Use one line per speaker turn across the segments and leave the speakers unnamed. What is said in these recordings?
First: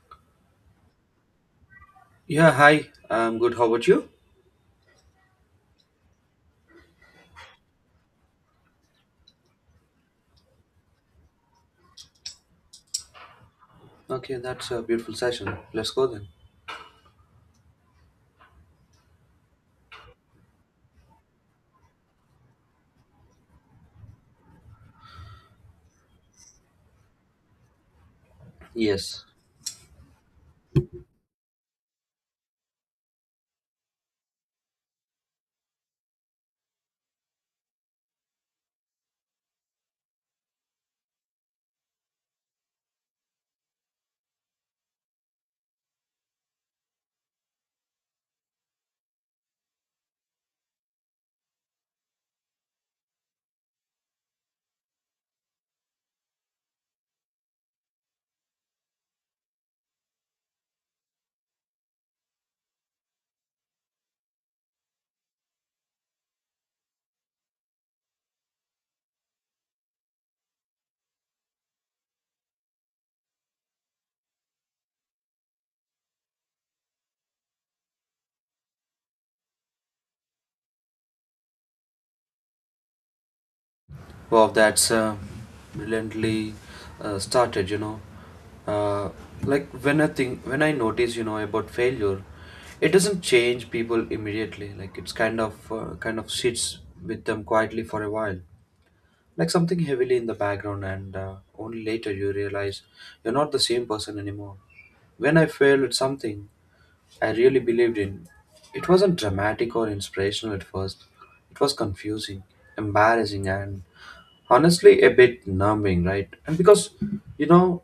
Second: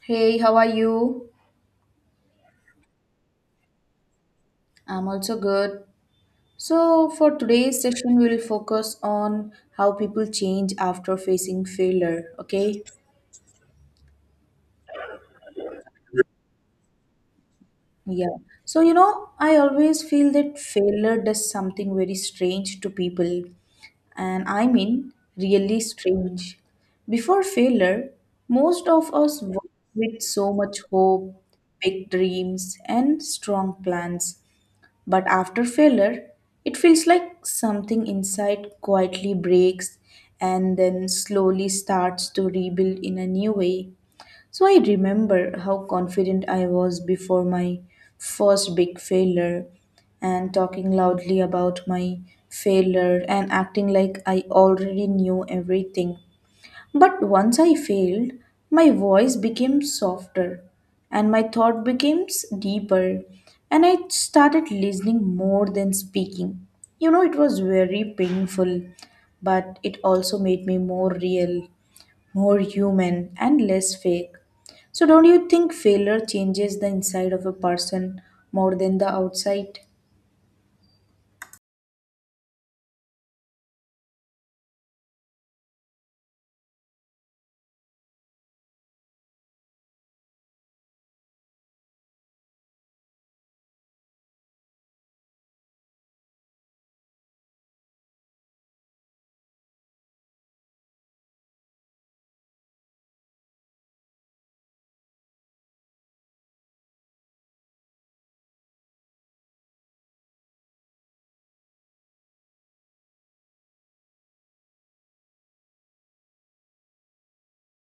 Hey, how are you?
Yeah, hi. I'm good. How about you?
I'm also good. So, for today's session, we will focus on how people change after facing failure. Okay.
Okay, that's a beautiful session. Let's go then.
Yeah. So, you know, I always feel that failure does something very strange to people. And I mean, really strange. Before failure, most of
Yes.
us work with so much hope, big dreams, and strong plans. But after failure, it feels like something inside quietly breaks and then slowly starts to rebuild in a new way. So I remember how confident I was before my first big failure and talking loudly about my failure and acting like I already knew everything. But once I failed, my voice became softer and my thought became deeper, and I started listening more than speaking. You know, it was very painful, but it also made me more real, more human, and less fake. So, don't you think failure changes the inside of a person more than the outside?
Wow, that's brilliantly started. Uh, like when I notice, about failure, it doesn't change people immediately. Like it's kind of sits with them quietly for a while, like something heavily in the background, and only later you realize you're not the same person anymore. When I failed at something. I really believed in. It wasn't dramatic or inspirational at first. It was confusing, embarrassing, and honestly a bit numbing, right? And because, you know,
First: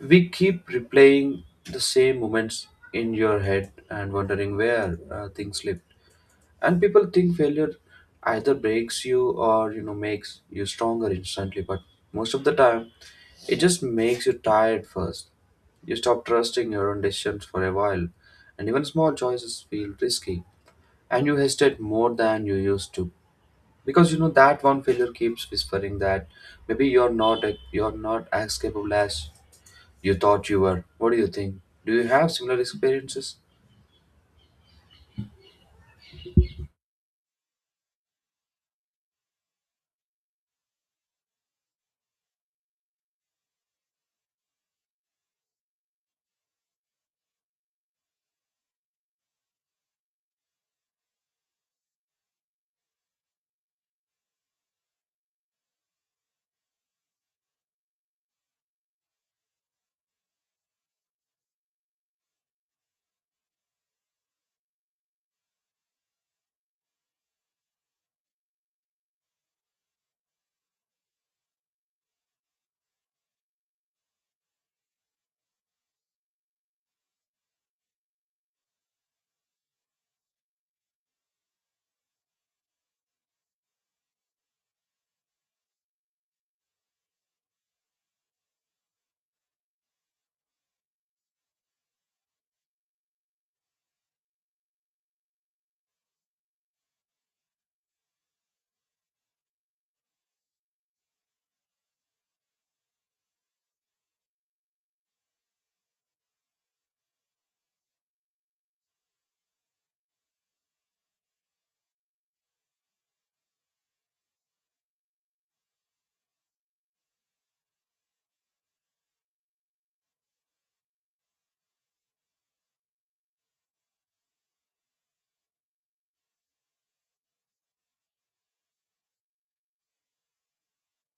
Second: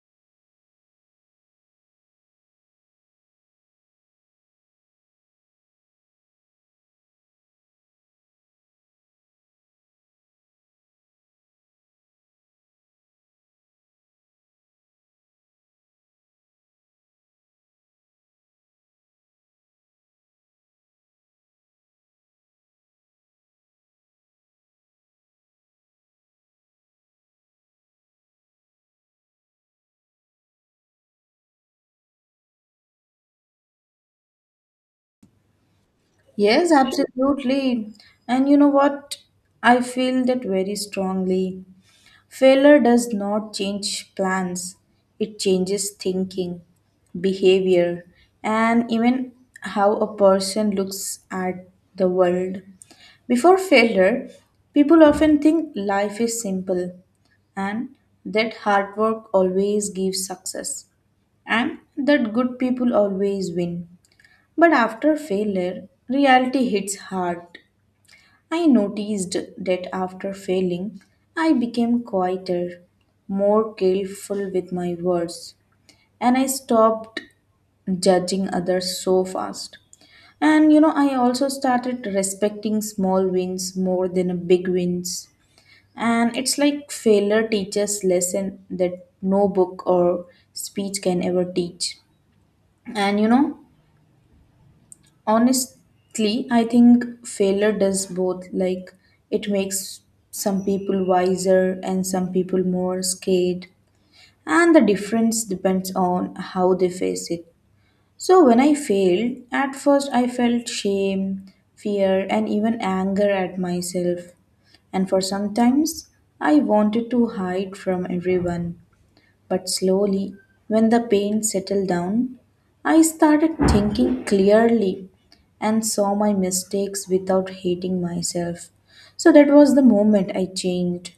we keep replaying the same moments in your head and wondering where things slip, and people think failure either breaks you or, you know, makes you stronger instantly, but most of the time it just makes you tired first. You stop trusting your own decisions for a while, and even small choices feel risky, and you hesitate more than you used to, because you know that one failure keeps whispering that maybe you're not as capable as you thought you were. What do you think? Do you have similar experiences?
Yes, absolutely. And you know what? I feel that very strongly. Failure does not change plans, it changes thinking, behavior, and even how a person looks at the world. Before failure, people often think life is simple and that hard work always gives success and that good people always win. But after failure, reality hits hard. I noticed that after failing, I became quieter, more careful with my words, and I stopped judging others so fast. And you know, I also started respecting small wins more than big wins. And it's like failure teaches lesson that no book or speech can ever teach. And you know, honestly, I think failure does both. Like, it makes some people wiser and some people more scared. And the difference depends on how they face it. So, when I failed, at first I felt shame, fear, and even anger at myself. And for sometimes, I wanted to hide from everyone. But slowly, when the pain settled down, I started thinking clearly and saw my mistakes without hating myself. So that was the moment I changed.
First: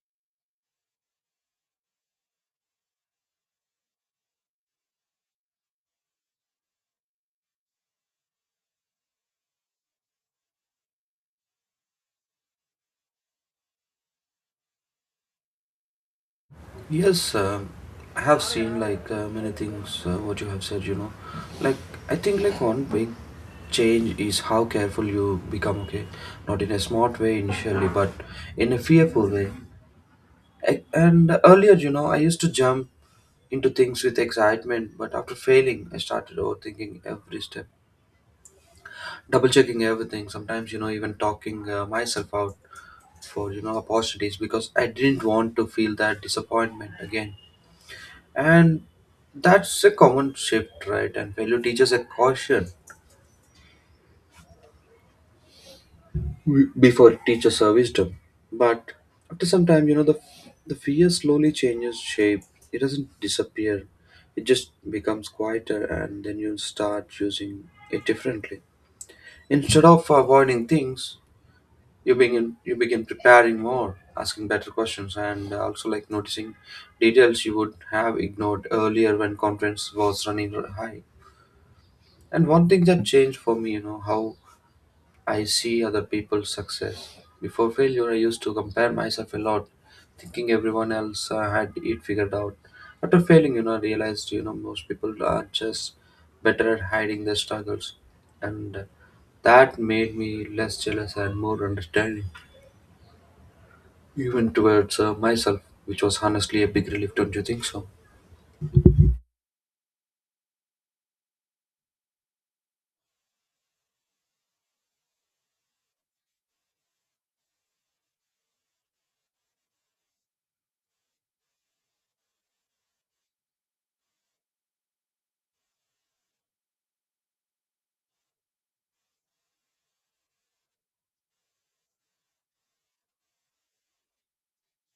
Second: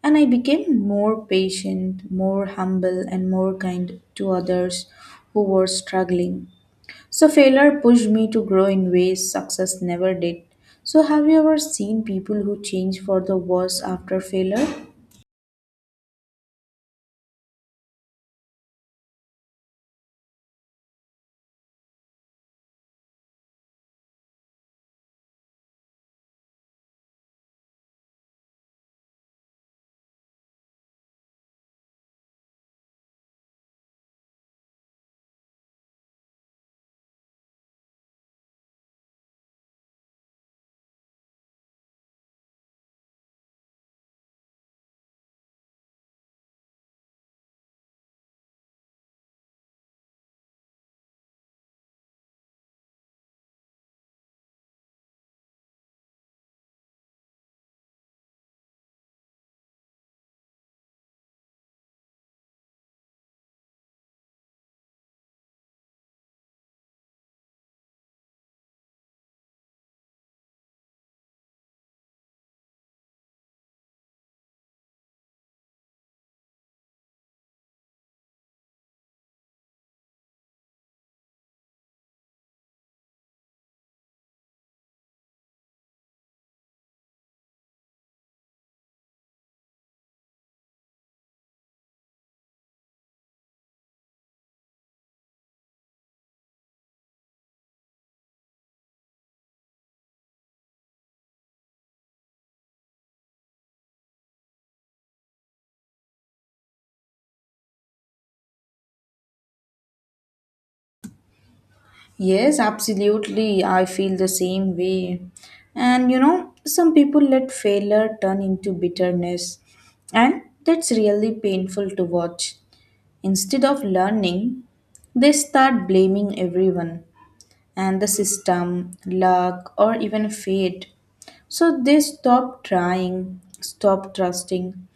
And I became more patient, more humble, and more kind to others who were struggling. So, failure pushed me to grow in ways success never did. So, have you ever seen people who change for the worse after failure?
Yes, I have seen like many things what you have said, you know. Like I think like one big change is how careful you become, okay? Not in a smart way initially, but in a fearful way. And earlier, you know, I used to jump into things with excitement, but after failing, I started overthinking every step, double checking everything, sometimes, you know, even talking myself out for, you know, opportunities because I didn't want to feel that disappointment again. And that's a common shift, right? And failure teaches a caution before it teaches a wisdom. But after some time, you know, the fear slowly changes shape. It doesn't disappear, it just becomes quieter, and then you start using it differently. Instead of avoiding things, you begin preparing more, asking better questions, and also like noticing details you would have ignored earlier when confidence was running high. And one thing that changed for me, you know, how I see other people's success. Before failure, I used to compare myself a lot, thinking everyone else had it figured out. After failing, you know, I realized, you know, most people are just better at hiding their struggles. And that made me less jealous and more understanding, even towards myself, which was honestly a big relief, don't you think so?
Yes, absolutely. I feel the same way. And you know, some people let failure turn into bitterness, and that's really painful to watch. Instead of learning, they start blaming everyone and the system, luck, or even fate. So they stop trying, stop trusting,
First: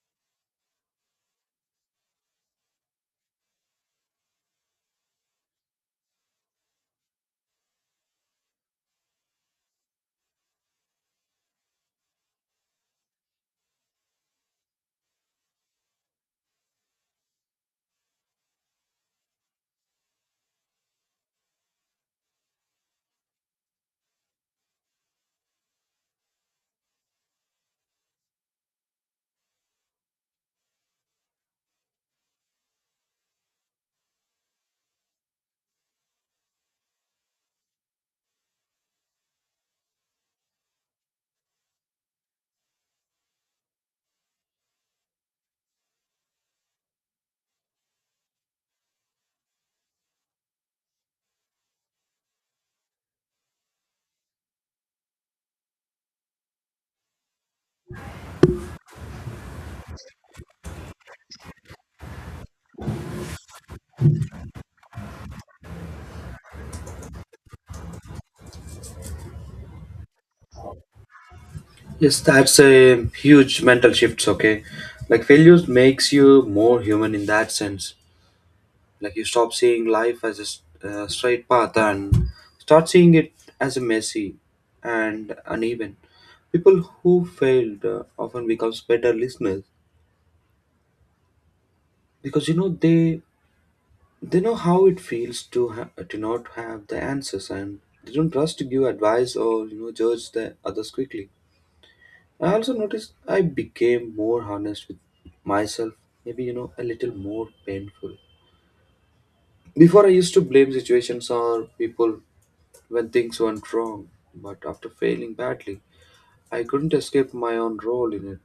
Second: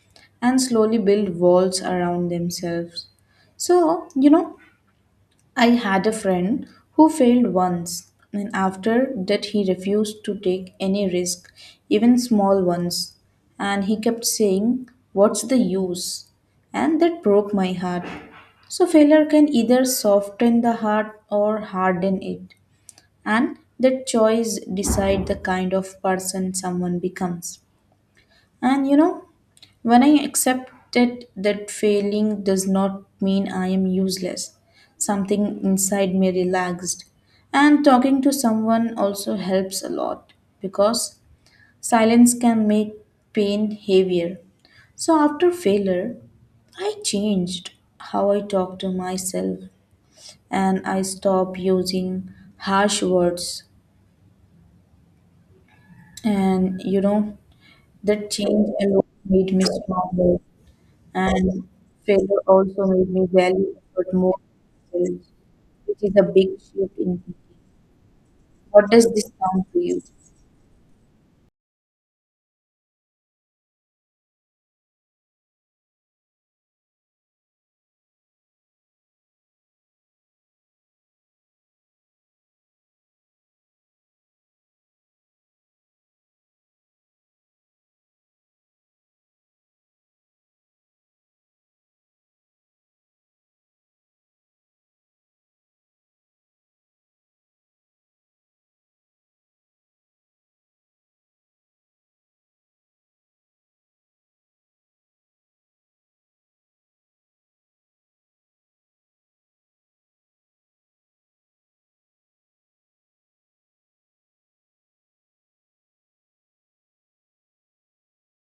and slowly build walls around themselves. So, you know, I had a friend who failed once, and after that, he refused to take any risk, even small ones. And he kept saying, "What's the use?" And that broke my heart. So, failure can either soften the heart or harden it. And that choice decide the kind of person someone becomes. And you know, when I accepted that failing does not mean I am useless, something inside me relaxed. And talking to someone also helps a lot because silence can make pain heavier. So after failure, I changed how I talk to myself and I stopped using harsh words. And you know, that change alone made me stronger. And failure also made me value effort more, than results, which is a big shift in thinking. What does this sound to you?
Yes, that's a huge mental shift, okay? Like failures makes you more human in that sense, like you stop seeing life as a straight path and start seeing it as a messy and uneven. People who failed often becomes better listeners because you know they know how it feels to to not have the answers, and they don't trust to give advice or, you know, judge the others quickly. I also noticed I became more honest with myself, maybe you know a little more painful. Before, I used to blame situations or people when things went wrong, but after failing badly, I couldn't escape my own role in it.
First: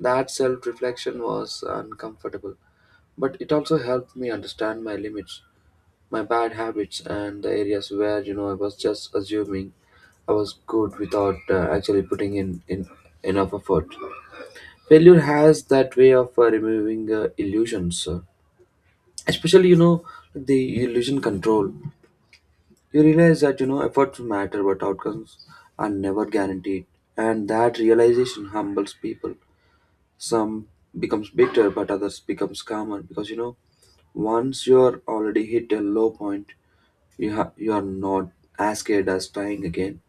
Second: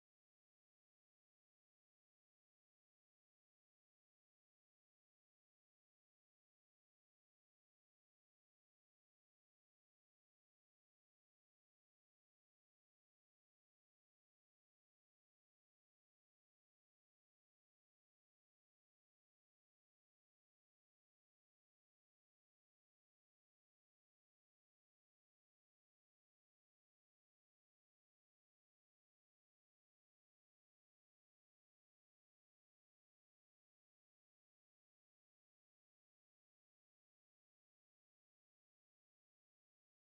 That self reflection was uncomfortable, but it also helped me understand my limits, my bad habits, and the areas where you know I was just assuming I was good without actually putting in enough effort. Failure has that way of removing illusions, especially you know the illusion control. You realize that you know efforts matter, but outcomes are never guaranteed, and that realization humbles people. Some becomes bitter, but others becomes calmer because you know once you are already hit a low point, you are not as scared as trying again,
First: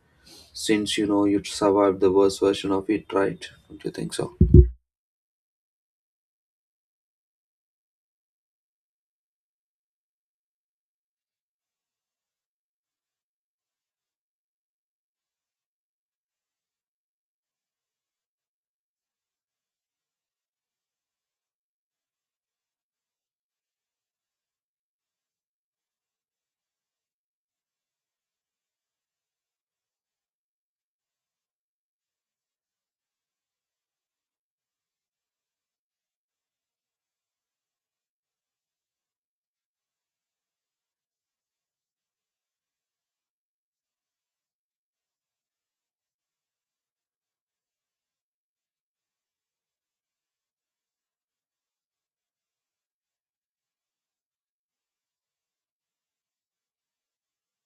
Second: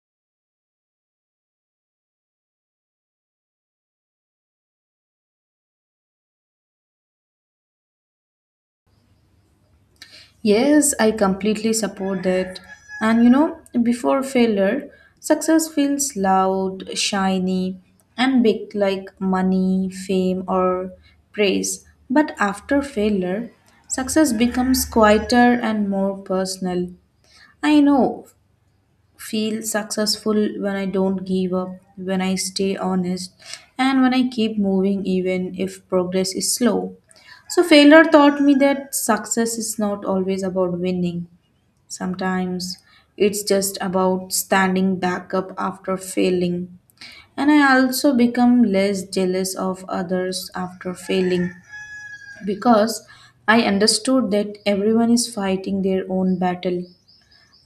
since you know you survived the worst version of it, right? Don't you think so?
Yes, I completely support that. And you know, before failure, success feels loud, shiny, and big like money, fame, or praise. But after failure, success becomes quieter and more personal. I know feel successful when I don't give up, when I stay honest, and when I keep moving even if progress is slow. So, failure taught me that success is not always about winning. Sometimes it's just about standing back up after failing. And I also become less jealous of others after failing because I understood that everyone is fighting their own battle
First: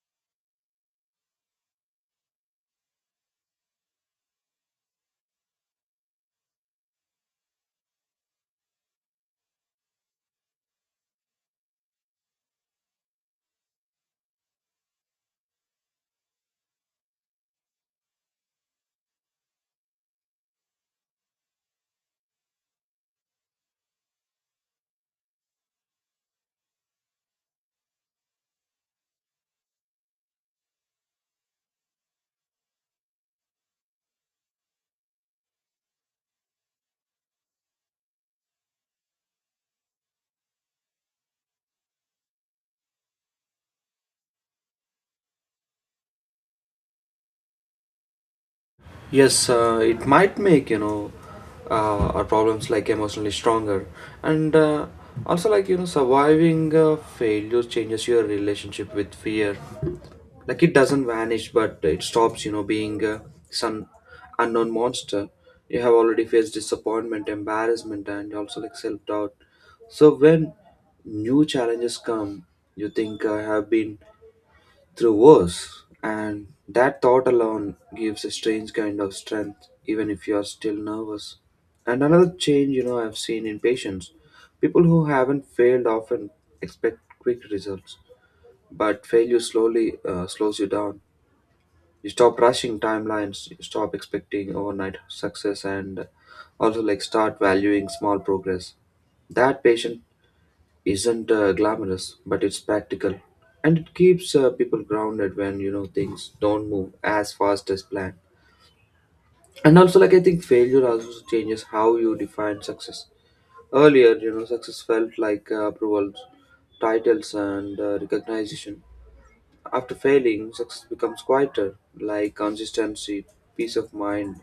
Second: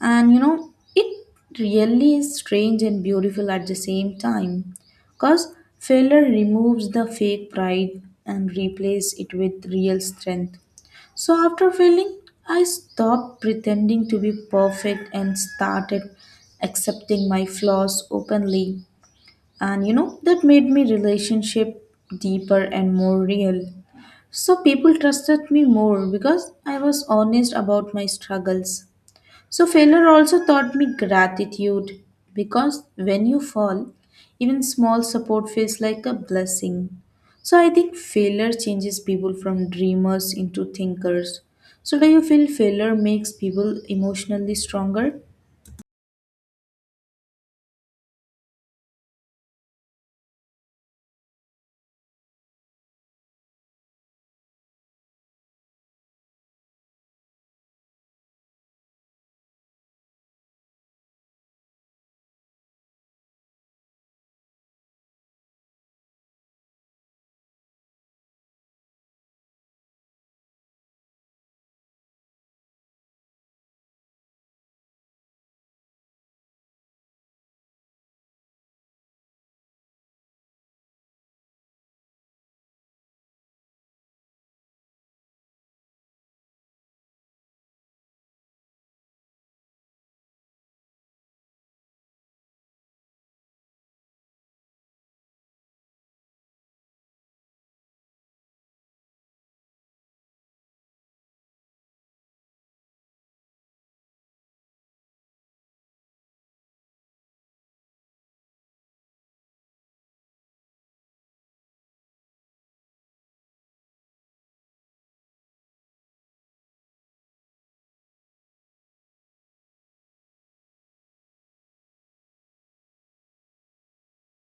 and you know, it really is strange and beautiful at the same time because failure removes the fake pride and replaces it with real strength. So after failing, I stopped pretending to be perfect and started accepting my flaws openly. And you know, that made me relationship deeper and more real. So people trusted me more because I was honest about my struggles. So, failure also taught me gratitude because when you fall, even small support feels like a blessing. So, I think failure changes people from dreamers into thinkers. So, do you feel failure makes people emotionally stronger?
Yes, it might make you know our problems like emotionally stronger, and also like you know surviving failure changes your relationship with fear. Like it doesn't vanish, but it stops you know being some unknown monster. You have already faced disappointment, embarrassment, and also like self doubt. So when new challenges come, you think I have been through worse. And that thought alone gives a strange kind of strength, even if you are still nervous. And another change, you know, I've seen in patients, people who haven't failed often expect quick results, but failure slowly slows you down. You stop rushing timelines, you stop expecting overnight success, and also like start valuing small progress. That patient isn't glamorous, but it's practical, and it keeps people grounded when you know things don't move as fast as planned. And also, like I think failure also changes how you define success. Earlier, you know, success felt like approvals, titles, and recognition. After failing, success becomes quieter, like consistency, peace of mind,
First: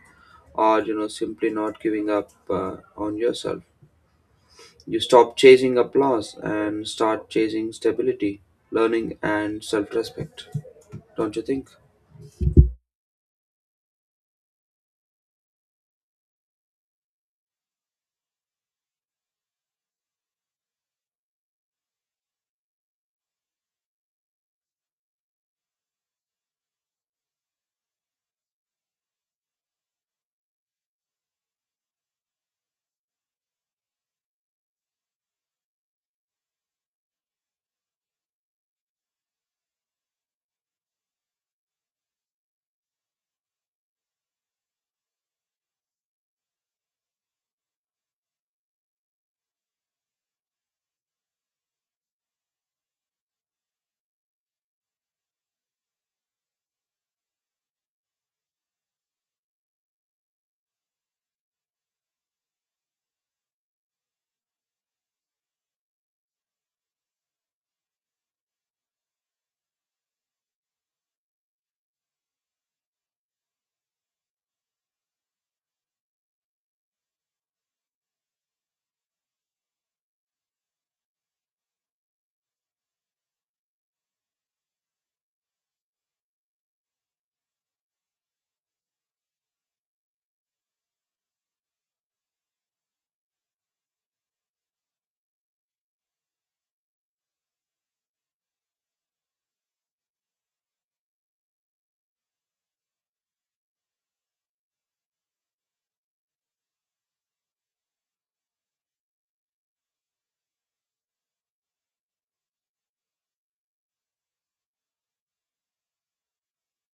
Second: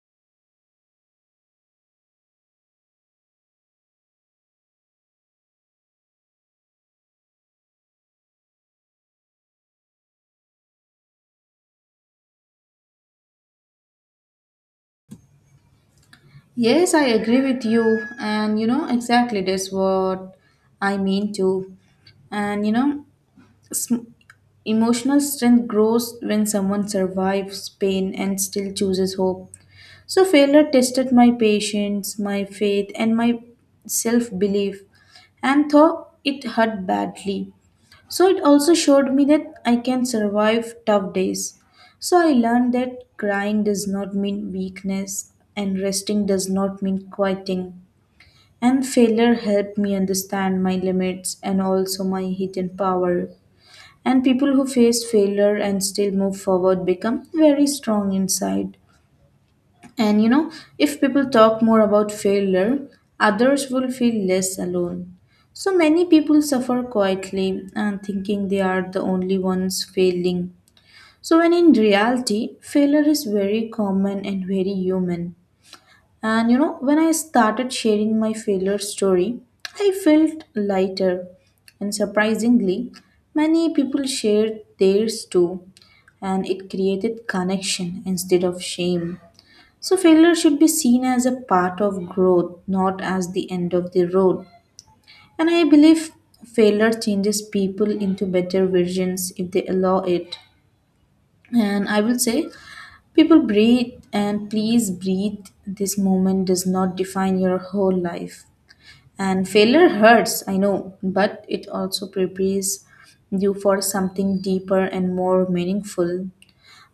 or you know, simply not giving up on yourself. You stop chasing applause and start chasing stability, learning, and self respect. Don't you think?
Yes, I agree with you. And you know, exactly that's what I mean too. And you know, emotional strength grows when someone survives pain and still chooses hope. So, failure tested my patience, my faith, and my self belief, and though it hurt badly. So, it also showed me that I can survive tough days. So, I learned that crying does not mean weakness, and resting does not mean quieting. And failure helped me understand my limits and also my hidden power. And people who faced failure and still move forward become very strong inside. And you know, if people talk more about failure, others will feel less alone. So many people suffer quietly and thinking they are the only ones failing. So, when in reality, failure is very common and very human. And you know, when I started sharing my failure story, I felt lighter. And surprisingly, many people shared theirs too. And it created connection instead of shame. So, failure should be seen as a part of growth, not as the end of the road. And I believe failure changes people into better versions if they allow it. And I will say, people breathe and please breathe. This moment does not define your whole life. And failure hurts, I know, but it also prepares you for something deeper and more meaningful.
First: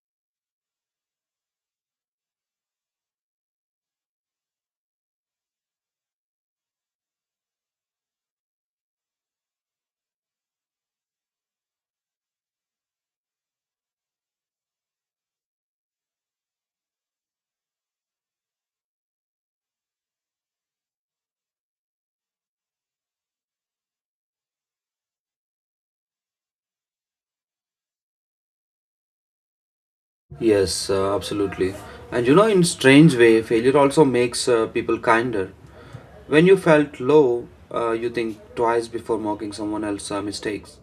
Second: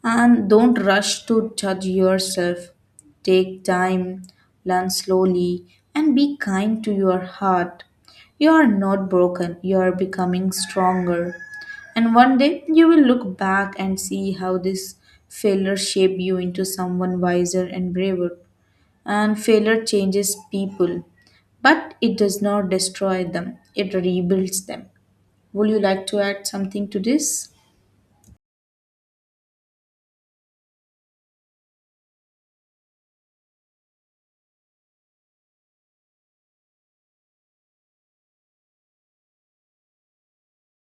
And don't rush to judge yourself. Take time, learn slowly, and be kind to your heart. You are not broken, you are becoming stronger. And one day you will look back and see how this failure shaped you into someone wiser and braver. And failure changes people, but it does not destroy them, it rebuilds them. Would you like to add something to this?
Yes, absolutely. And you know, in strange way, failure also makes people kinder. When you felt low, you think twice before mocking someone else's mistakes.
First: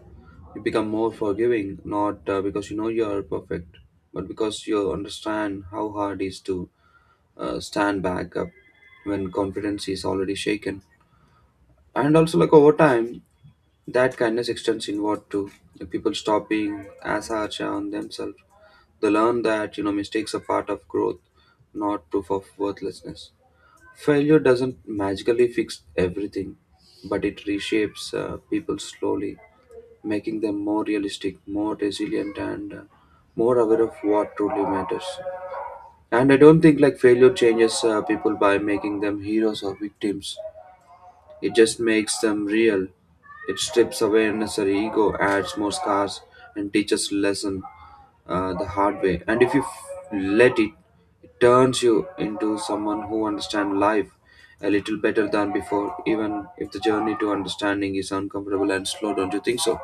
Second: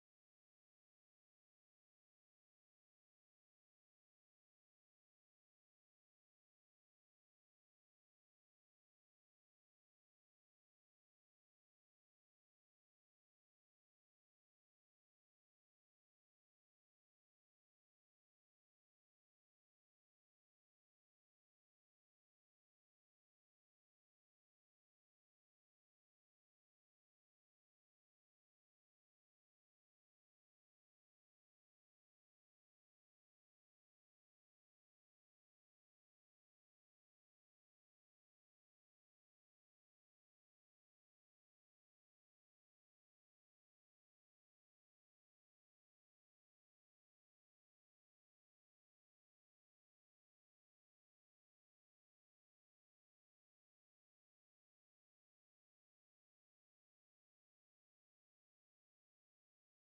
You become more forgiving, not because you know you are perfect, but because you understand how hard it is to stand back up when confidence is already shaken. And also, like over time, that kindness extends inward too. The people stop being as harsh on themselves. They learn that you know mistakes are part of growth, not proof of worthlessness. Failure doesn't magically fix everything, but it reshapes people slowly, making them more realistic, more resilient, and more aware of what truly matters. And I don't think like failure changes people by making them heroes or victims. It just makes them real. It strips away unnecessary ego, adds more scars, and teaches lesson the hard way. And if you let it, it turns you into someone who understands life a little better than before, even if the journey to understanding is uncomfortable and slow. Don't you think so?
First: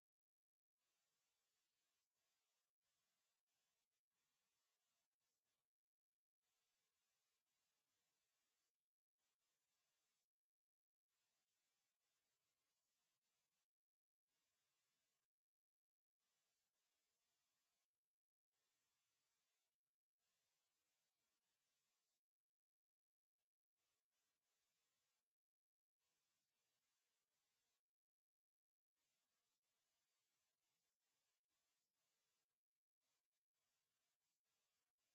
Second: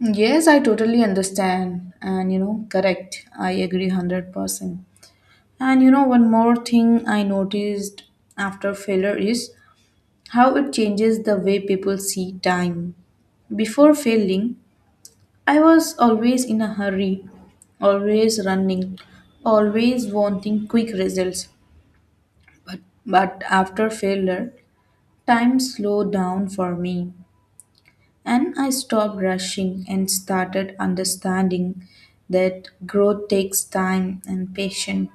Yes, I totally understand. And you know, correct. I agree 100%. And you know, one more thing I noticed after failure is how it changes the way people see time. Before failing, I was always in a hurry, always running, always wanting quick results. But after failure, time slowed down for me. And I stopped rushing and started understanding that growth takes time and patience.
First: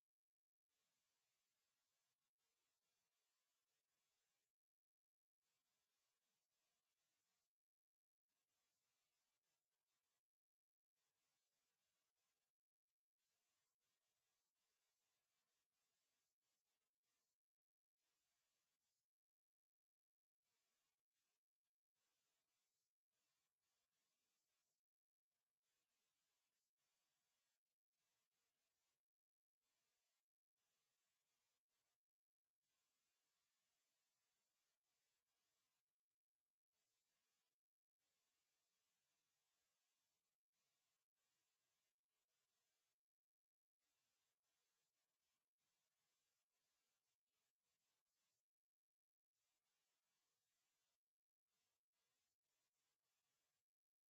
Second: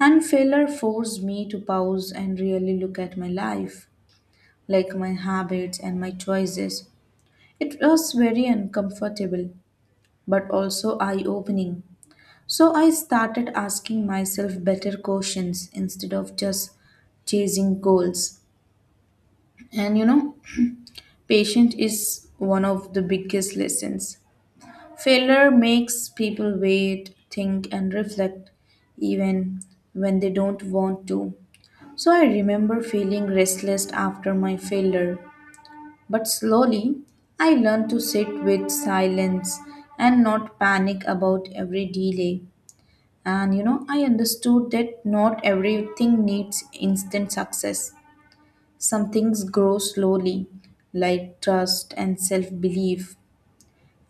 And failure forced me to pause and really look at my life, like my habits and my choices. It was very uncomfortable, but also eye opening. So I started asking myself better questions instead of just chasing goals. And you know, patience is one of the biggest lessons. Failure makes people wait, think, and reflect, even when they don't want to. So I remember feeling restless after my failure, but slowly I learned to sit with silence and not panic about every delay. And you know, I understood that not everything needs instant success. Some things grow slowly, like trust and self belief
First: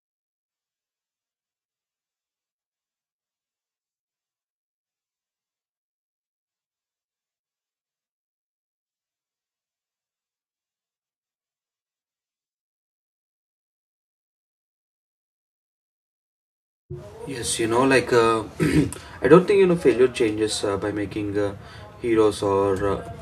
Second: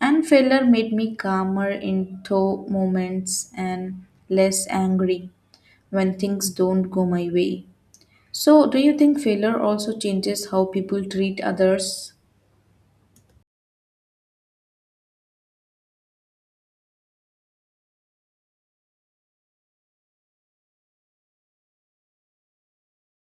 and failure made me calmer in tough moments and less angry when things don't go my way. So, do you think failure also changes how people treat others?
Yes, you know, like I don't think you know failure changes by making heroes or uh,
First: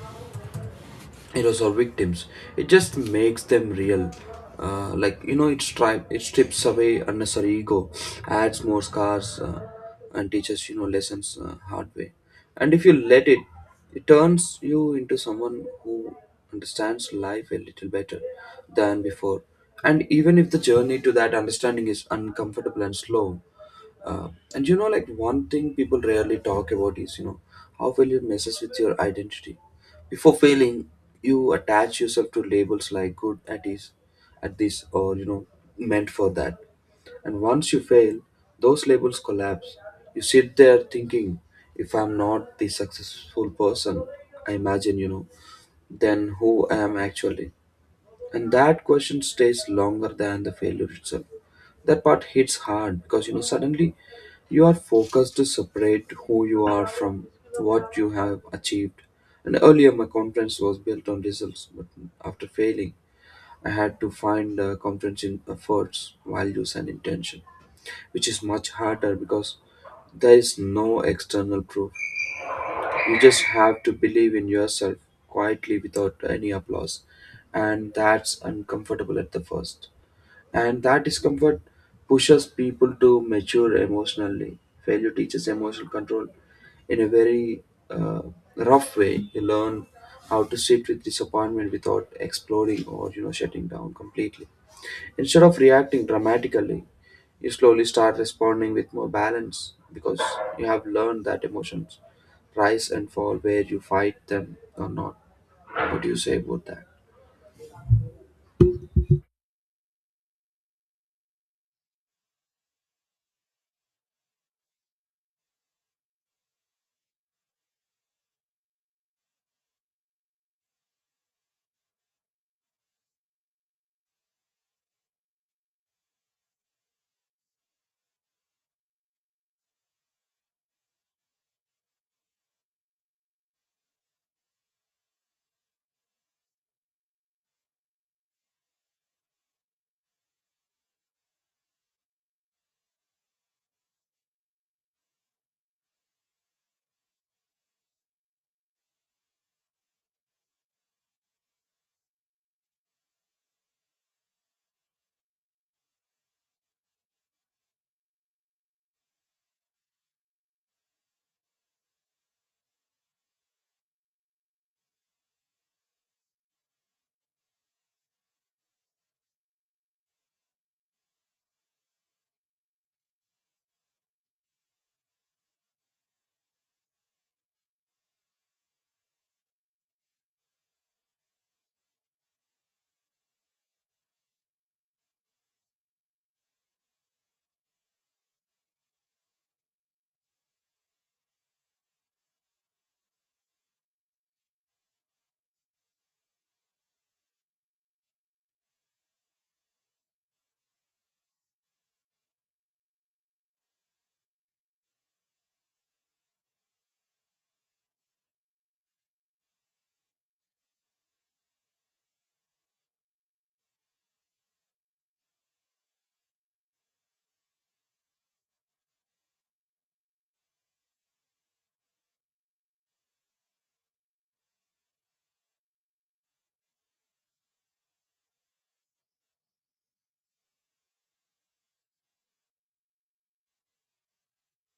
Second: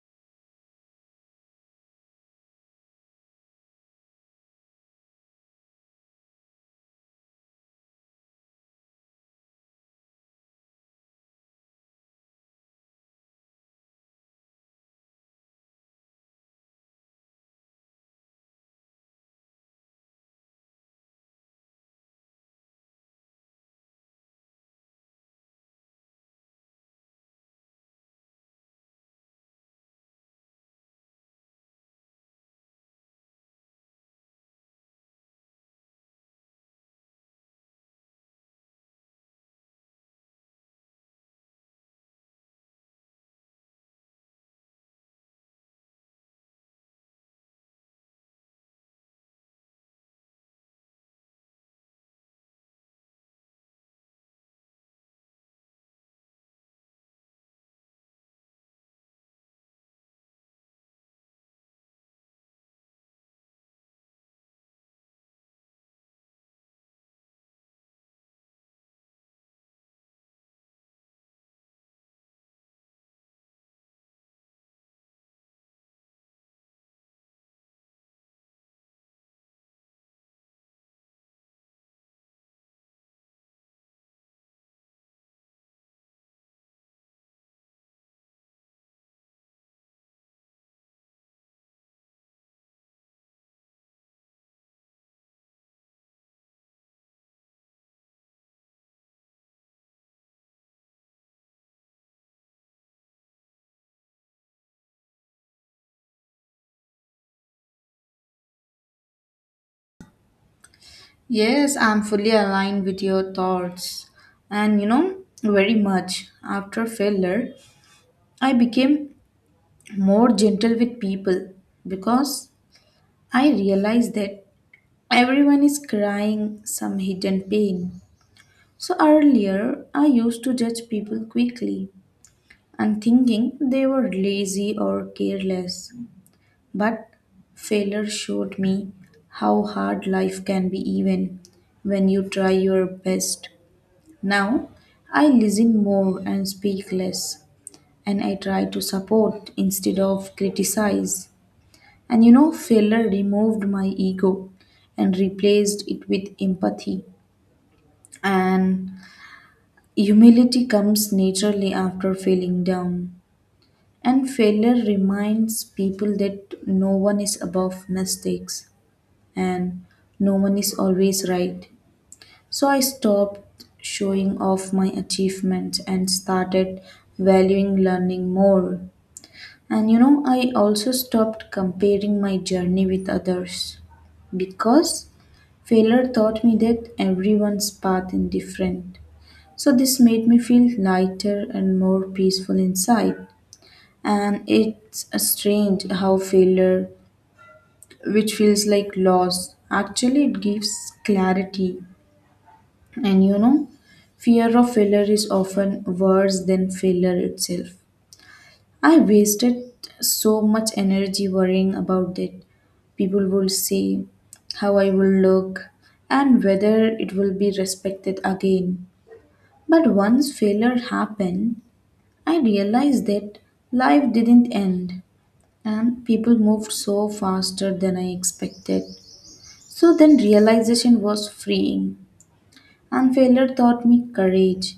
heroes or victims. It just makes them real, like you know it, it strips away unnecessary ego, adds more scars, and teaches you know lessons hard way, and if you let it, it turns you into someone who understands life a little better than before, and even if the journey to that understanding is uncomfortable and slow. uh, and you know, like one thing people rarely talk about is, you know, how failure messes with your identity. Before failing, you attach yourself to labels like good at this, or you know, meant for that. And once you fail, those labels collapse. You sit there thinking, if I'm not the successful person I imagine, you know, then who I am actually, and that question stays longer than the failure itself. That part hits hard because you know suddenly you are focused to separate who you are from what you have achieved. And earlier my conference was built on results, but after failing, I had to find a conference in efforts, values, and intention, which is much harder because there is no external proof. You just have to believe in yourself quietly without any applause. And that's uncomfortable at the first. And that discomfort pushes people to mature emotionally. Failure teaches emotional control in a very uh, rough way. You learn how to sit with disappointment without exploding or you know shutting down completely. Instead of reacting dramatically, you slowly start responding with more balance because you have learned that emotions rise and fall where you fight them or not. What do you say about that?
Yes, I'm fully aligned with your thoughts. And you know, very much after failure, I became more gentle with people because I realized that everyone is crying some hidden pain. So earlier, I used to judge people quickly and thinking they were lazy or careless. But failure showed me how hard life can be, even when you try your best. Now, I listen more and speak less, and I try to support instead of criticize. And you know, failure removed my ego and replaced it with empathy. And humility comes naturally after feeling down, and failure reminds people that no one is above mistakes and no one is always right. So I stopped showing off my achievements and started valuing learning more. And you know, I also stopped comparing my journey with others because failure taught me that everyone's path is different, so this made me feel lighter and more peaceful inside. And it's strange how failure, which feels like loss, actually it gives clarity. And you know, fear of failure is often worse than failure itself. I wasted so much energy worrying about it. People will say how I will look and whether it will be respected again. But once failure happened, I realized that life didn't end and people moved so faster than I expected. So then realization was freeing and failure taught me courage.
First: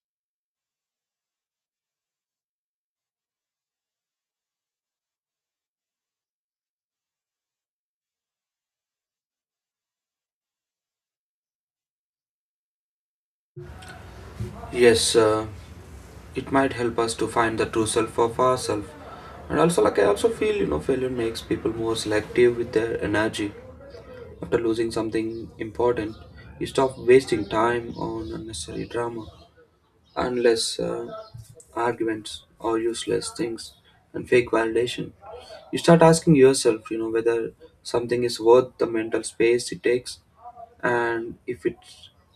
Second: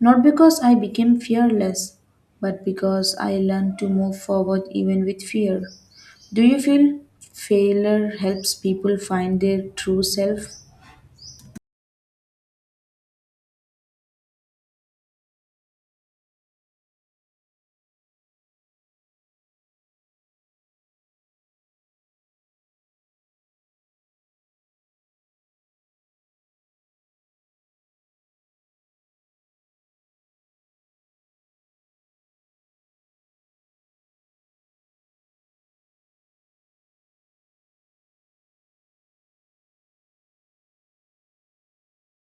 Not because I became fearless, but because I learned to move forward even with fear. Do you feel failure helps people find their true self?
Yes, it might help us to find the true self of ourselves. And also, like I also feel, you know, failure makes people more selective with their energy. After losing something important, you stop wasting time on unnecessary drama, unless arguments or useless things and fake validation. You start asking yourself, you know, whether something is worth the mental space it takes, and if it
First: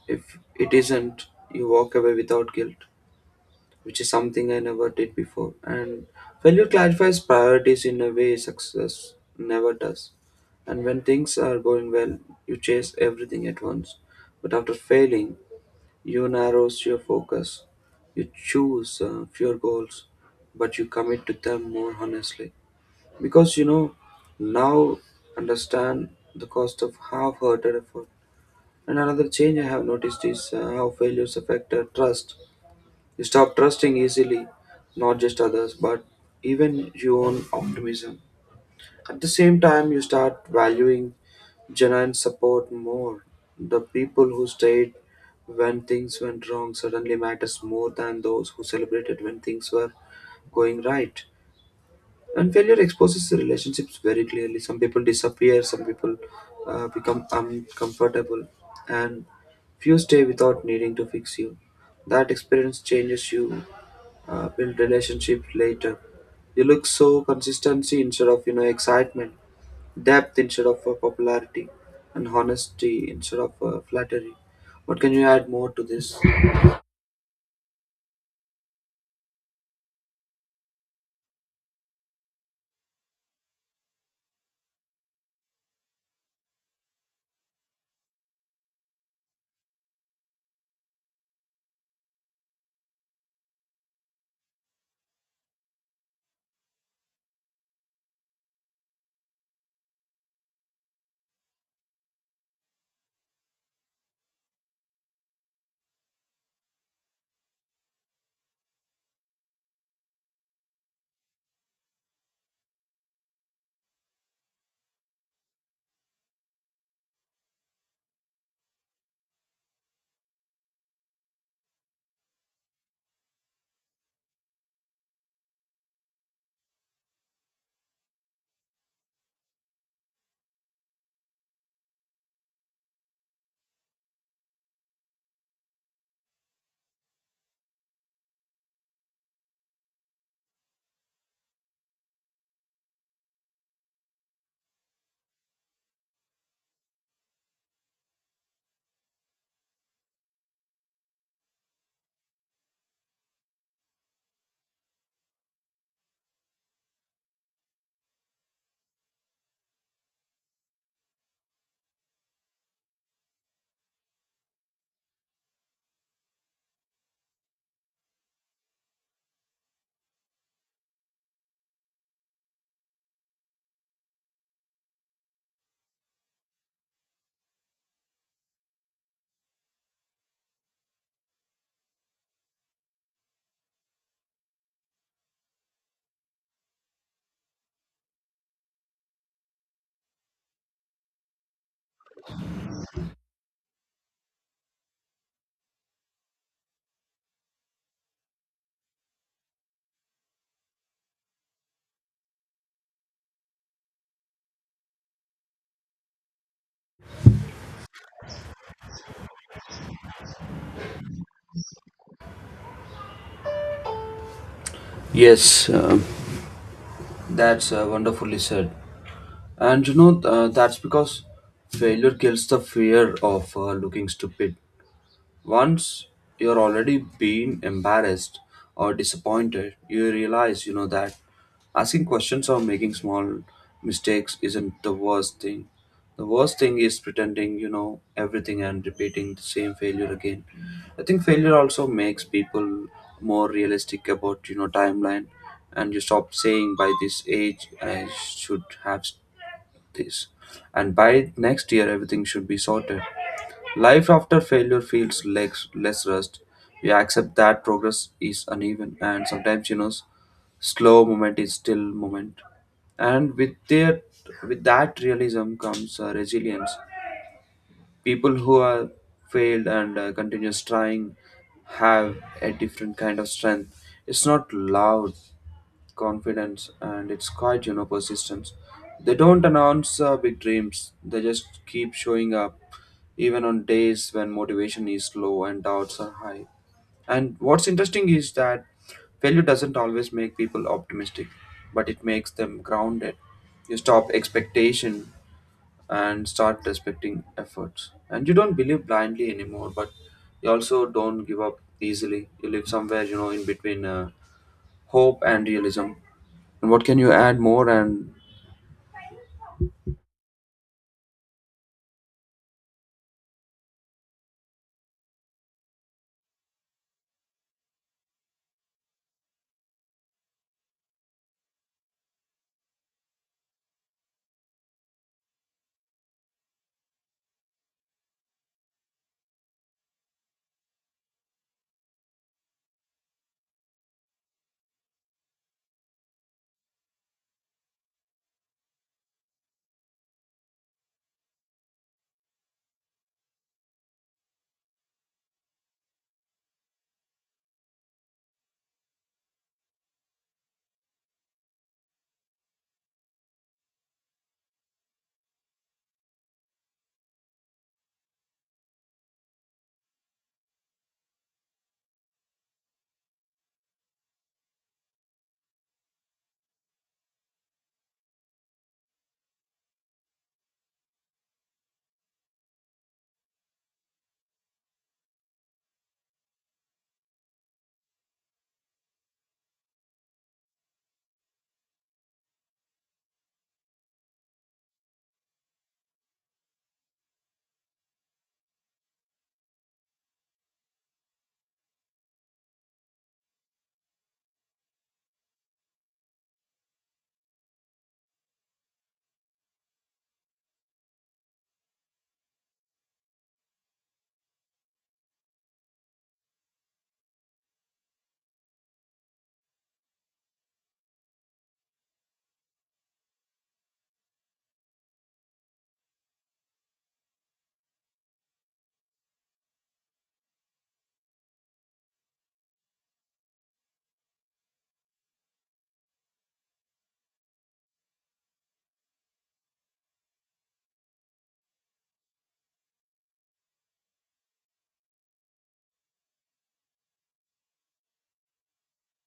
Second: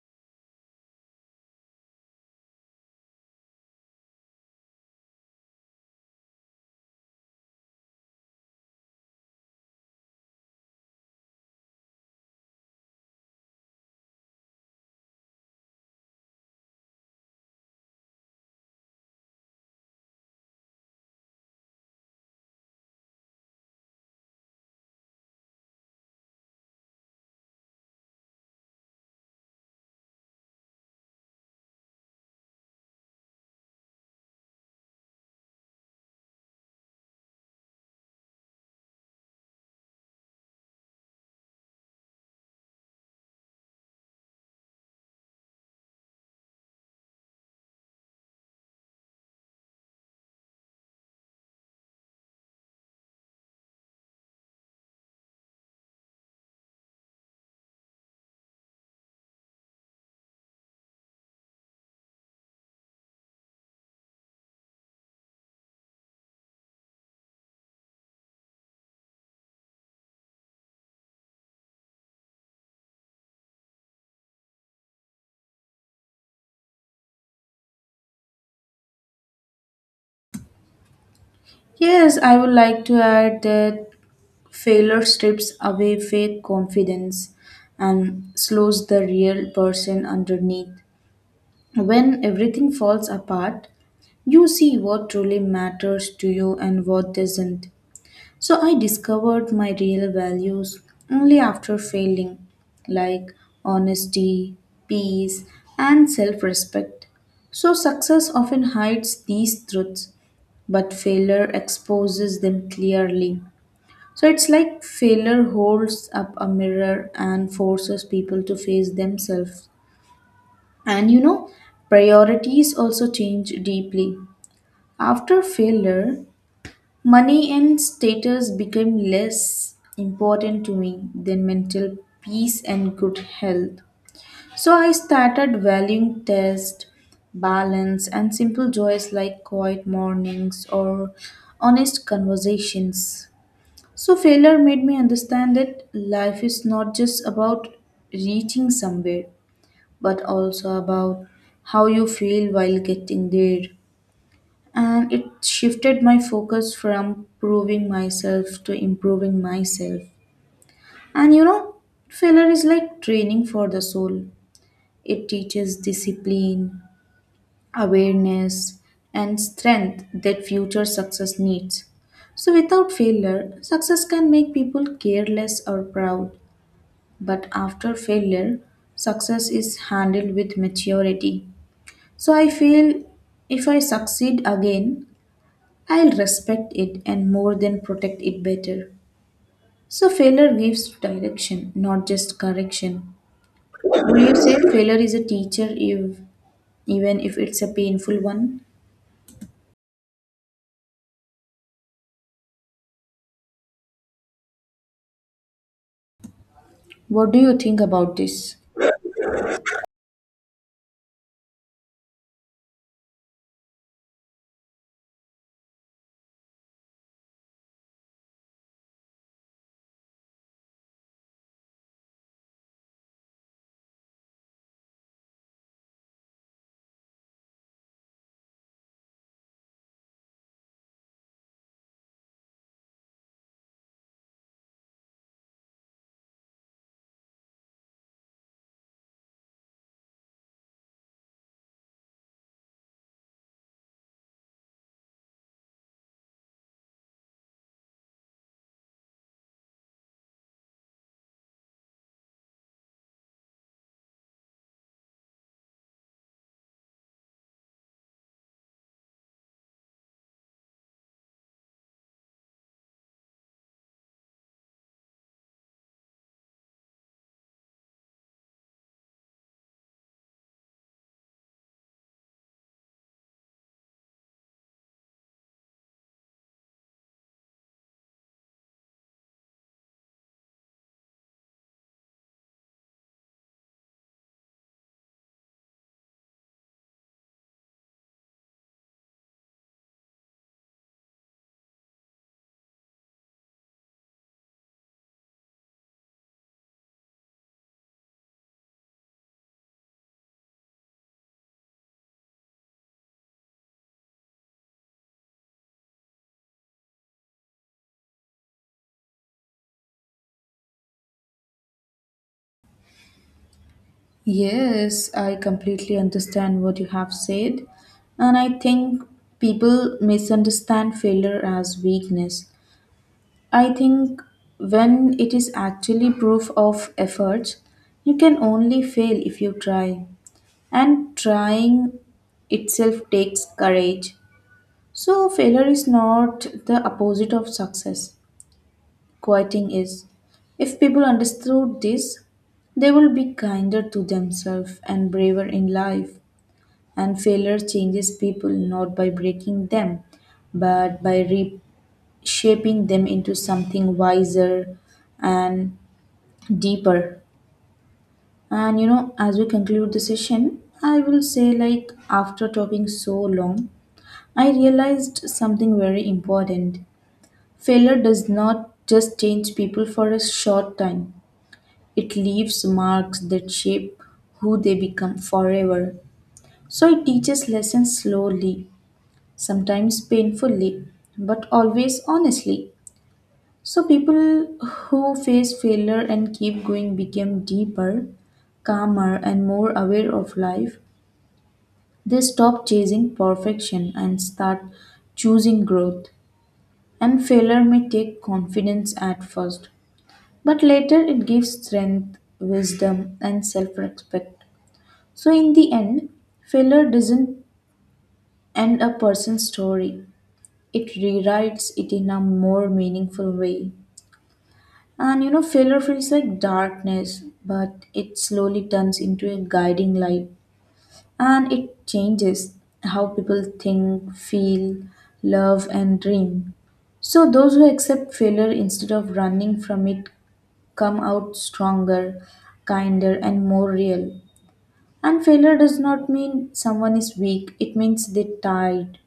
if it isn't, you walk away without guilt, which is something I never did before. And failure clarifies priorities in a way success never does. And when things are going well, you chase everything at once. But after failing, you narrow your focus, you choose fewer goals, but you commit to them more honestly. Because you know, now understand the cost of half hearted effort. And another change I have noticed is how failures affect trust. You stop trusting easily, not just others, but even your own optimism. At the same time, you start valuing genuine support more. The people who stayed when things went wrong suddenly matters more than those who celebrated when things were going right. And failure exposes the relationships very clearly. Some people disappear, some people become uncomfortable, and few stay without needing to fix you. That experience changes you, build relationship later. You look so consistency instead of you know excitement, depth instead of popularity, and honesty instead of flattery. What can you add more to this?
Yes, I would like to add that failure strips away fake confidence and slows the real person underneath. When everything falls apart, you see what truly matters to you and what doesn't. So I discovered my real values only after failing, like honesty, peace, and self respect. So success often hides these truths, but failure exposes them clearly. So it's like failure holds up a mirror and forces people to face themselves. And you know, priorities also change deeply. After failure, money and status become less important to me than mental peace and good health. So I started valuing test, balance, and simple joys like quiet mornings or honest conversations. So, failure made me understand that life is not just about reaching somewhere, but also about how you feel while getting there. And it shifted my focus from proving myself to improving myself. And you know, failure is like training for the soul, it teaches discipline, awareness, and strength that future success needs. So, without failure, success can make people careless or proud, but after failure, success is handled with maturity. So I feel if I succeed again, I'll respect it and more than protect it better. So failure gives direction, not just correction. Would you say failure is a teacher if even if it's a painful one? What do you think about this?
Yes, that's wonderfully said. And you know, that's because failure kills the fear of looking stupid. Once you're already being embarrassed or disappointed, you realize, you know, that asking questions or making small mistakes isn't the worst thing. The worst thing is pretending you know everything and repeating the same failure again. I think failure also makes people more realistic about you know timeline, and you stop saying by this age I should have this, and by next year everything should be sorted. Life after failure feels less rust. We accept that progress is uneven and sometimes, you know, slow moment is still moment. And with that realism comes resilience. People who are failed and continuous trying have a different kind of strength. It's not loud confidence, and it's quite you know persistence. They don't announce big dreams, they just keep showing up even on days when motivation is low and doubts are high. And what's interesting is that failure doesn't always make people optimistic, but it makes them grounded. You stop expectation and start respecting efforts, and you don't believe blindly anymore, but you also don't give up easily. You live somewhere you know in between hope and realism. And what can you add more? And
Yes, I completely understand what you have said. And I think people misunderstand failure as weakness. I think when it is actually proof of efforts, you can only fail if you try. And trying itself takes courage. So, failure is not the opposite of success, quitting is. If people understood this, they will be kinder to themselves and braver in life. And failure changes people not by breaking them, but by reshaping them into something wiser and deeper. And you know, as we conclude the session, I will say, like, after talking so long, I realized something very important. Failure does not just change people for a short time, it leaves marks that shape who they become forever. So it teaches lessons slowly, sometimes painfully, but always honestly. So people who face failure and keep going become deeper, calmer and more aware of life. They stop chasing perfection and start choosing growth. And failure may take confidence at first, but later it gives strength, wisdom and self-respect. So in the end, failure doesn't end a person's story. It rewrites it in a more meaningful way. And you know, failure feels like darkness, but it slowly turns into a guiding light and it changes how people think, feel, love, and dream. So, those who accept failure instead of running from it come out stronger, kinder, and more real. And failure does not mean someone is weak, it means they tried.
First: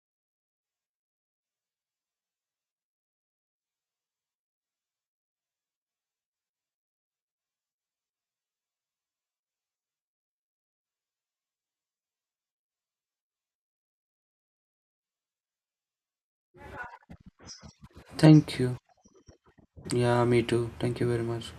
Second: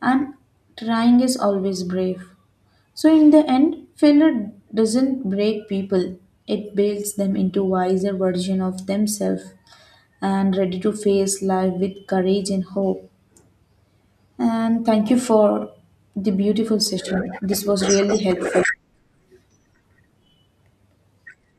And trying is always brave. So, in the end, failure doesn't break people, it builds them into wiser version of themselves and ready to face life with courage and hope. And thank you for the beautiful session. This was really
thank
helpful.
you. Yeah, me too. Thank you very much.